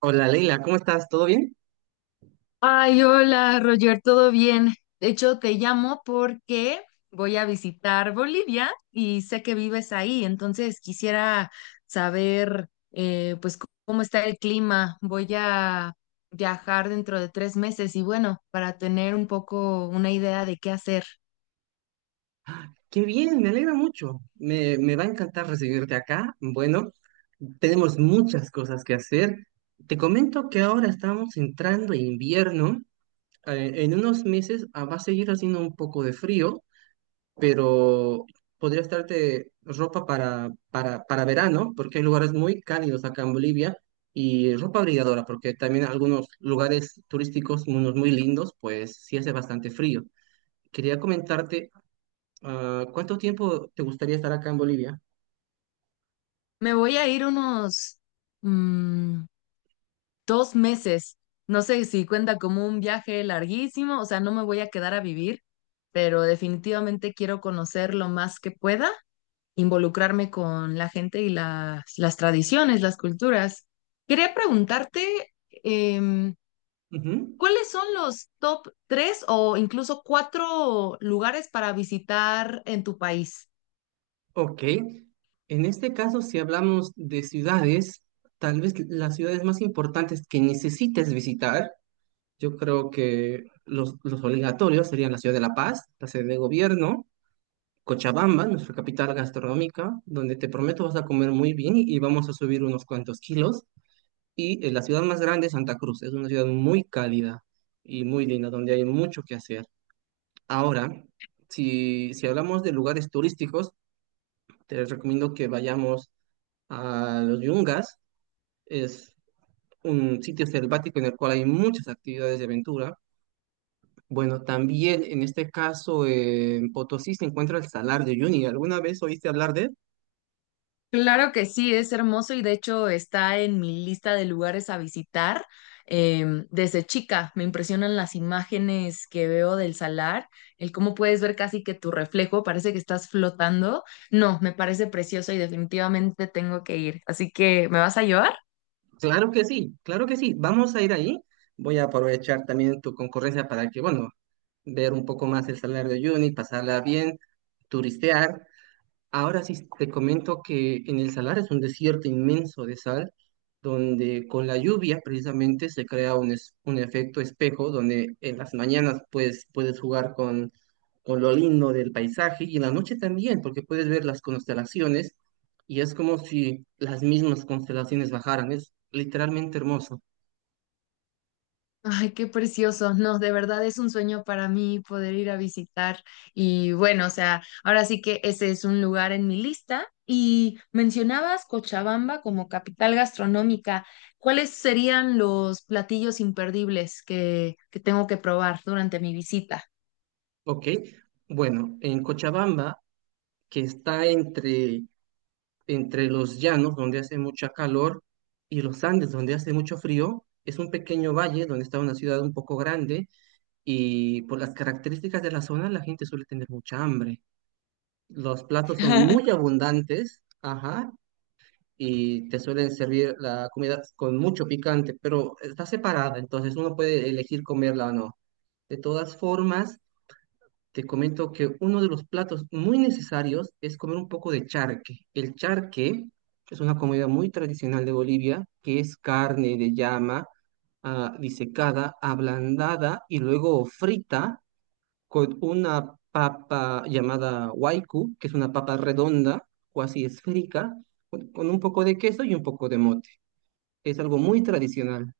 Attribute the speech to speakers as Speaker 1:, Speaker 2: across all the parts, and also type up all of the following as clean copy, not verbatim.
Speaker 1: Hola Leila, ¿cómo estás? ¿Todo bien?
Speaker 2: Ay, hola, Roger, ¿todo bien? De hecho, te llamo porque voy a visitar Bolivia y sé que vives ahí, entonces quisiera saber, pues, cómo está el clima. Voy a viajar dentro de 3 meses y bueno, para tener un poco una idea de qué hacer.
Speaker 1: Qué bien, me alegra mucho. Me va a encantar recibirte acá. Bueno, tenemos muchas cosas que hacer. Te comento que ahora estamos entrando en invierno. En unos meses va a seguir haciendo un poco de frío, pero podría estarte ropa para verano, porque hay lugares muy cálidos acá en Bolivia, y ropa abrigadora, porque también algunos lugares turísticos, unos muy lindos, pues sí hace bastante frío. Quería comentarte. ¿Cuánto tiempo te gustaría estar acá en Bolivia?
Speaker 2: Me voy a ir unos, mm, dos meses. No sé si cuenta como un viaje larguísimo, o sea, no me voy a quedar a vivir, pero definitivamente quiero conocer lo más que pueda, involucrarme con la gente y las tradiciones, las culturas. Quería preguntarte,
Speaker 1: Ujú.
Speaker 2: ¿cuáles son los top tres o incluso cuatro lugares para visitar en tu país?
Speaker 1: Ok. En este caso, si hablamos de ciudades, tal vez las ciudades más importantes que necesites visitar, yo creo que los obligatorios serían la ciudad de La Paz, la sede de gobierno, Cochabamba, nuestra capital gastronómica, donde te prometo vas a comer muy bien y vamos a subir unos cuantos kilos. Y la ciudad más grande es Santa Cruz. Es una ciudad muy cálida y muy linda, donde hay mucho que hacer. Ahora, si hablamos de lugares turísticos, te recomiendo que vayamos a los Yungas. Es un sitio selvático en el cual hay muchas actividades de aventura. Bueno, también en este caso, en Potosí se encuentra el Salar de Uyuni. ¿Alguna vez oíste hablar de él?
Speaker 2: Claro que sí, es hermoso y de hecho está en mi lista de lugares a visitar. Desde chica me impresionan las imágenes que veo del salar, el cómo puedes ver casi que tu reflejo, parece que estás flotando. No, me parece precioso y definitivamente tengo que ir. Así que, ¿me vas a llevar?
Speaker 1: Claro que sí, claro que sí. Vamos a ir ahí. Voy a aprovechar también tu concurrencia para que, bueno, ver un poco más el Salar de Uyuni, pasarla bien, turistear. Ahora sí te comento que en el Salar es un desierto inmenso de sal, donde con la lluvia precisamente se crea un, un efecto espejo, donde en las mañanas pues, puedes jugar con lo lindo del paisaje, y en la noche también, porque puedes ver las constelaciones y es como si las mismas constelaciones bajaran, es literalmente hermoso,
Speaker 2: Ay, qué precioso. No, de verdad es un sueño para mí poder ir a visitar. Y bueno, o sea, ahora sí que ese es un lugar en mi lista. Y mencionabas Cochabamba como capital gastronómica. ¿Cuáles serían los platillos imperdibles que tengo que probar durante mi visita?
Speaker 1: ¿ok? Bueno, en Cochabamba, que está entre los llanos, donde hace mucha calor, y los Andes, donde hace mucho frío. Es un pequeño valle donde está una ciudad un poco grande y por las características de la zona la gente suele tener mucha hambre. Los platos son muy abundantes, ajá, y te suelen servir la comida con mucho picante, pero está separada, entonces uno puede elegir comerla o no. De todas formas, te comento que uno de los platos muy necesarios es comer un poco de charque. El charque es una comida muy tradicional de Bolivia, que es carne de llama disecada, ablandada y luego frita con una papa llamada waiku, que es una papa redonda o así esférica, con un poco de queso y un poco de mote. Es algo muy tradicional.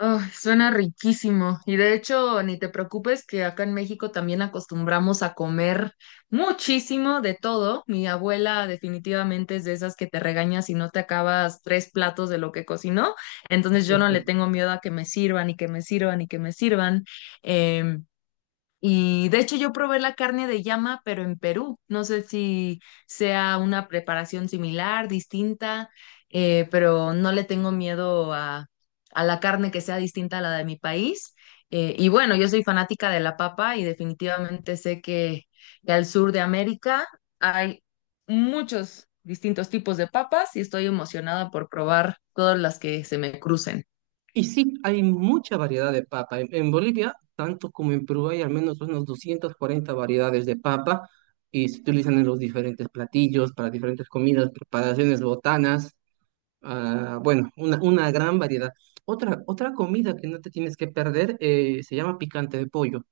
Speaker 2: Ay, suena riquísimo. Y de hecho, ni te preocupes que acá en México también acostumbramos a comer muchísimo de todo. Mi abuela definitivamente es de esas que te regaña si no te acabas tres platos de lo que cocinó. Entonces yo no le tengo miedo a que me sirvan y que me sirvan y que me sirvan. Em, y de hecho yo probé la carne de llama, pero en Perú. No sé si sea una preparación similar, distinta, pero no le tengo miedo a la carne que sea distinta a la de mi país. Y bueno, yo soy fanática de la papa y definitivamente sé que al sur de América hay muchos distintos tipos de papas y estoy emocionada por probar todas las que se me crucen.
Speaker 1: Y sí, hay mucha variedad de papa. En Bolivia, tanto como en Perú, hay al menos unos 40 variedades de papa y se utilizan en los diferentes platillos, para diferentes comidas, preparaciones, botanas. Bueno, una gran variedad. Otra comida que no te tienes que perder se llama picante de pollo.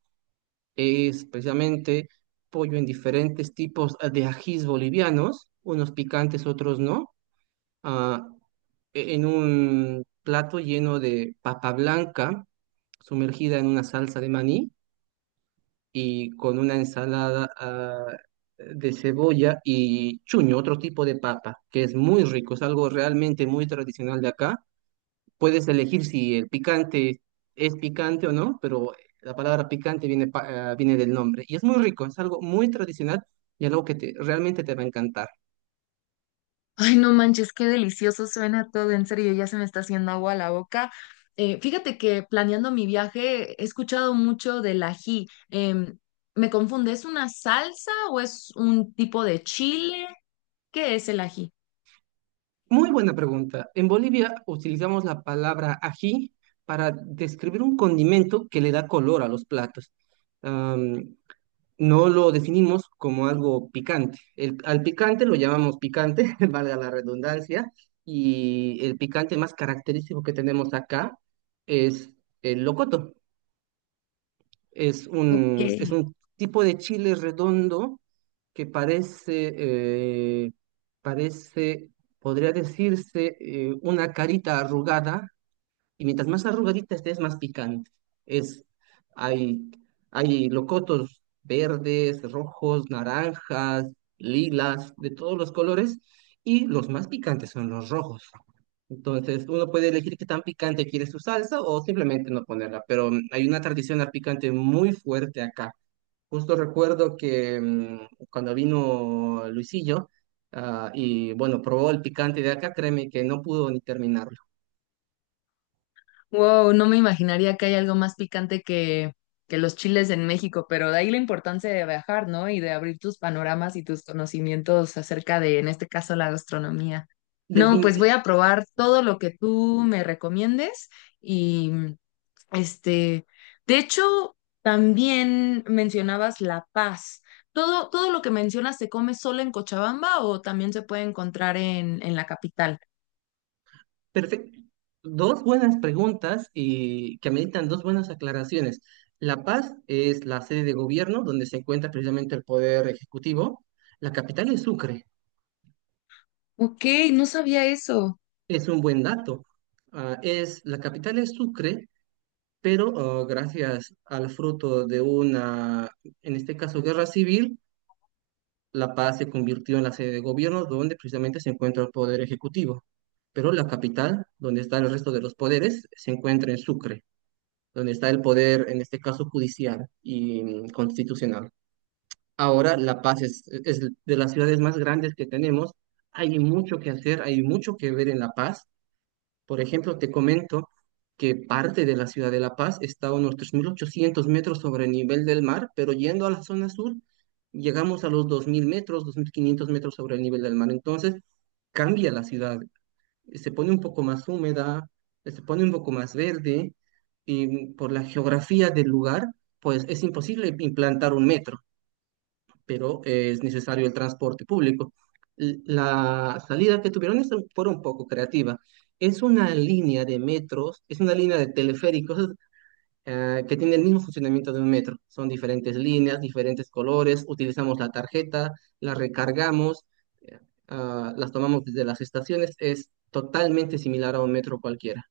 Speaker 1: Es precisamente pollo en diferentes tipos de ajís bolivianos, unos picantes, otros no, ah, en un plato lleno de papa blanca sumergida en una salsa de maní y con una ensalada de cebolla y chuño, otro tipo de papa, que es muy rico, es algo realmente muy tradicional de acá. Puedes elegir si el picante es picante o no, pero la palabra picante viene, viene del nombre. Y es muy rico, es algo muy tradicional y algo que realmente te va a encantar.
Speaker 2: Ay, no manches, qué delicioso suena todo, en serio, ya se me está haciendo agua a la boca. Fíjate que planeando mi viaje he escuchado mucho del ají. Me confunde, ¿es una salsa o es un tipo de chile? ¿Qué es el ají?
Speaker 1: Muy buena pregunta. En Bolivia utilizamos la palabra ají para describir un condimento que le da color a los platos. No lo definimos como algo picante. Al picante lo llamamos picante, valga la redundancia, y el picante más característico que tenemos acá es el locoto. Es es
Speaker 2: Ok.
Speaker 1: un tipo de chile redondo que parece, eh, parece, podría decirse, una carita arrugada, y mientras más arrugadita esté, es más picante. Es, hay, hay locotos verdes, rojos, naranjas, lilas, de todos los colores. Y los más picantes son los rojos. Entonces, uno puede elegir qué tan picante quiere su salsa o simplemente no ponerla. Pero hay una tradición al picante muy fuerte acá. Justo recuerdo que cuando vino Luisillo, y bueno, probó el picante de acá, créeme que no pudo ni terminarlo.
Speaker 2: Wow, no me imaginaría que hay algo más picante que los chiles en México, pero de ahí la importancia de viajar, ¿no? Y de abrir tus panoramas y tus conocimientos acerca de, en este caso, la gastronomía. No, pues
Speaker 1: Definiti-
Speaker 2: voy a probar todo lo que tú me recomiendes y, este, de hecho, también mencionabas La Paz. ¿Todo lo que mencionas se come solo en Cochabamba o también se puede encontrar en la capital?
Speaker 1: Perfecto. Dos buenas preguntas y que ameritan dos buenas aclaraciones. La Paz es la sede de gobierno donde se encuentra precisamente el poder ejecutivo. La capital es Sucre.
Speaker 2: Ok, no sabía eso.
Speaker 1: Es un buen dato. La capital es Sucre, pero gracias al fruto de una, en este caso, guerra civil, La Paz se convirtió en la sede de gobierno donde precisamente se encuentra el poder ejecutivo. Pero la capital, donde está el resto de los poderes, se encuentra en Sucre, donde está el poder, en este caso judicial y constitucional. Ahora La Paz es de las ciudades más grandes que tenemos. Hay mucho que hacer, hay mucho que ver en La Paz. Por ejemplo, te comento que parte de la ciudad de La Paz está a unos 3.800 metros sobre el nivel del mar, pero yendo a la zona sur, llegamos a los 2.000 metros, 2.500 metros sobre el nivel del mar. Entonces, cambia la ciudad, se pone un poco más húmeda, se pone un poco más verde, y por la geografía del lugar, pues es imposible implantar un metro, pero es necesario el transporte público. La salida que tuvieron fue un poco creativa. Es una línea de metros, es una línea de teleféricos que tiene el mismo funcionamiento de un metro. Son diferentes líneas, diferentes colores, utilizamos la tarjeta, la recargamos, eh, las tomamos desde las estaciones. Es totalmente similar a un metro cualquiera.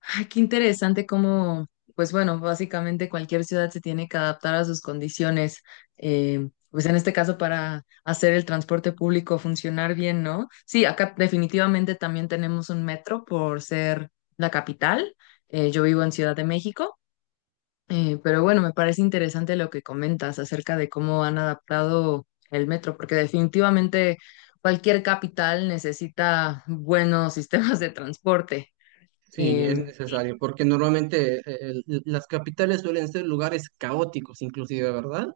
Speaker 2: Ay, qué interesante cómo, pues bueno, básicamente cualquier ciudad se tiene que adaptar a sus condiciones, pues en este caso para hacer el transporte público funcionar bien, ¿no? Sí, acá definitivamente también tenemos un metro por ser la capital. Yo vivo en Ciudad de México, pero bueno, me parece interesante lo que comentas acerca de cómo han adaptado el metro, porque definitivamente cualquier capital necesita buenos sistemas de transporte.
Speaker 1: Sí, es
Speaker 2: Em,
Speaker 1: necesario, porque normalmente las capitales suelen ser lugares caóticos, inclusive, ¿verdad?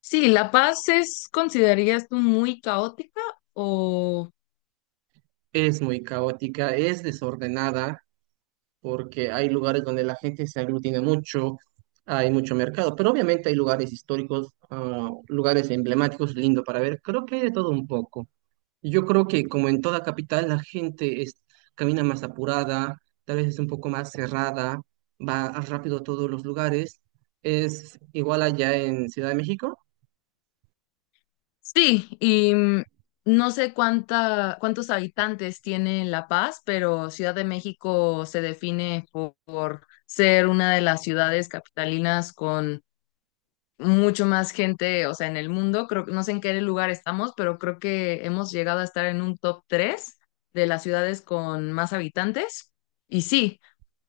Speaker 2: Sí, La Paz es, ¿considerarías tú muy caótica o
Speaker 1: Es muy caótica, es desordenada, porque hay lugares donde la gente se aglutina mucho, hay mucho mercado, pero obviamente hay lugares históricos, lugares emblemáticos, lindo para ver. Creo que hay de todo un poco. Yo creo que como en toda capital, camina más apurada, tal vez es un poco más cerrada, va rápido a todos los lugares. ¿Es igual allá en Ciudad de México?
Speaker 2: sí? Y no sé cuánta, cuántos habitantes tiene La Paz, pero Ciudad de México se define por ser una de las ciudades capitalinas con mucho más gente, o sea, en el mundo, creo, no sé en qué lugar estamos, pero creo que hemos llegado a estar en un top 3 de las ciudades con más habitantes. Y sí,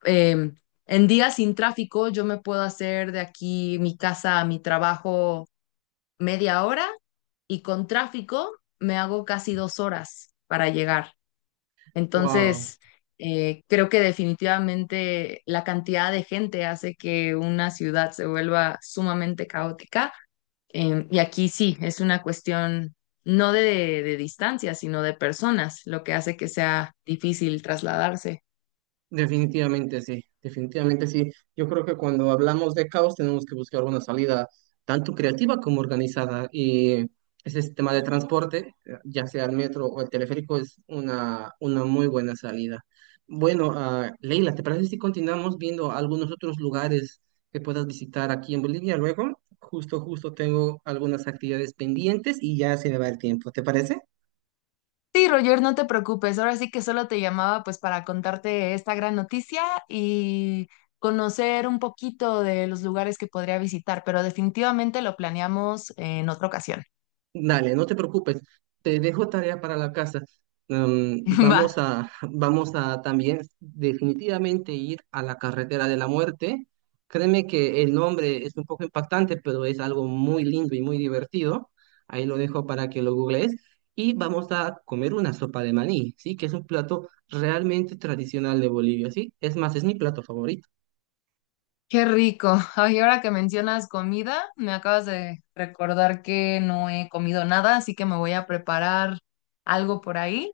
Speaker 2: em, en días sin tráfico yo me puedo hacer de aquí mi casa a mi trabajo media hora y con tráfico me hago casi 2 horas para llegar.
Speaker 1: Wow.
Speaker 2: Entonces, creo que definitivamente la cantidad de gente hace que una ciudad se vuelva sumamente caótica, y aquí sí, es una cuestión no de, de distancia, sino de personas, lo que hace que sea difícil trasladarse.
Speaker 1: Definitivamente sí, definitivamente sí. Yo creo que cuando hablamos de caos tenemos que buscar una salida tanto creativa como organizada, y ese sistema de transporte, ya sea el metro o el teleférico, es una muy buena salida. Bueno, Leila, ¿te parece si continuamos viendo algunos otros lugares que puedas visitar aquí en Bolivia luego? Justo tengo algunas actividades pendientes y ya se me va el tiempo, ¿te parece?
Speaker 2: Sí, Roger, no te preocupes. Ahora sí que solo te llamaba pues para contarte esta gran noticia y conocer un poquito de los lugares que podría visitar, pero definitivamente lo planeamos en otra ocasión.
Speaker 1: Dale, no te preocupes. Te dejo tarea para la casa.
Speaker 2: Va.
Speaker 1: Vamos a también definitivamente ir a la carretera de la muerte. Créeme que el nombre es un poco impactante, pero es algo muy lindo y muy divertido. Ahí lo dejo para que lo googlees. Y vamos a comer una sopa de maní, ¿sí? Que es un plato realmente tradicional de Bolivia, ¿sí? Es más, es mi plato favorito.
Speaker 2: Qué rico. Ay, ahora que mencionas comida, me acabas de recordar que no he comido nada, así que me voy a preparar algo por ahí,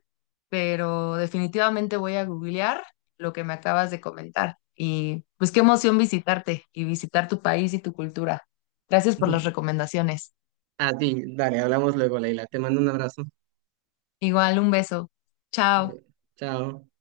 Speaker 2: pero definitivamente voy a googlear lo que me acabas de comentar. Y pues qué emoción visitarte y visitar tu país y tu cultura. Gracias por las recomendaciones.
Speaker 1: A ti, dale, hablamos luego, Leila. Te mando un abrazo.
Speaker 2: Igual, un beso. Chao.
Speaker 1: Chao.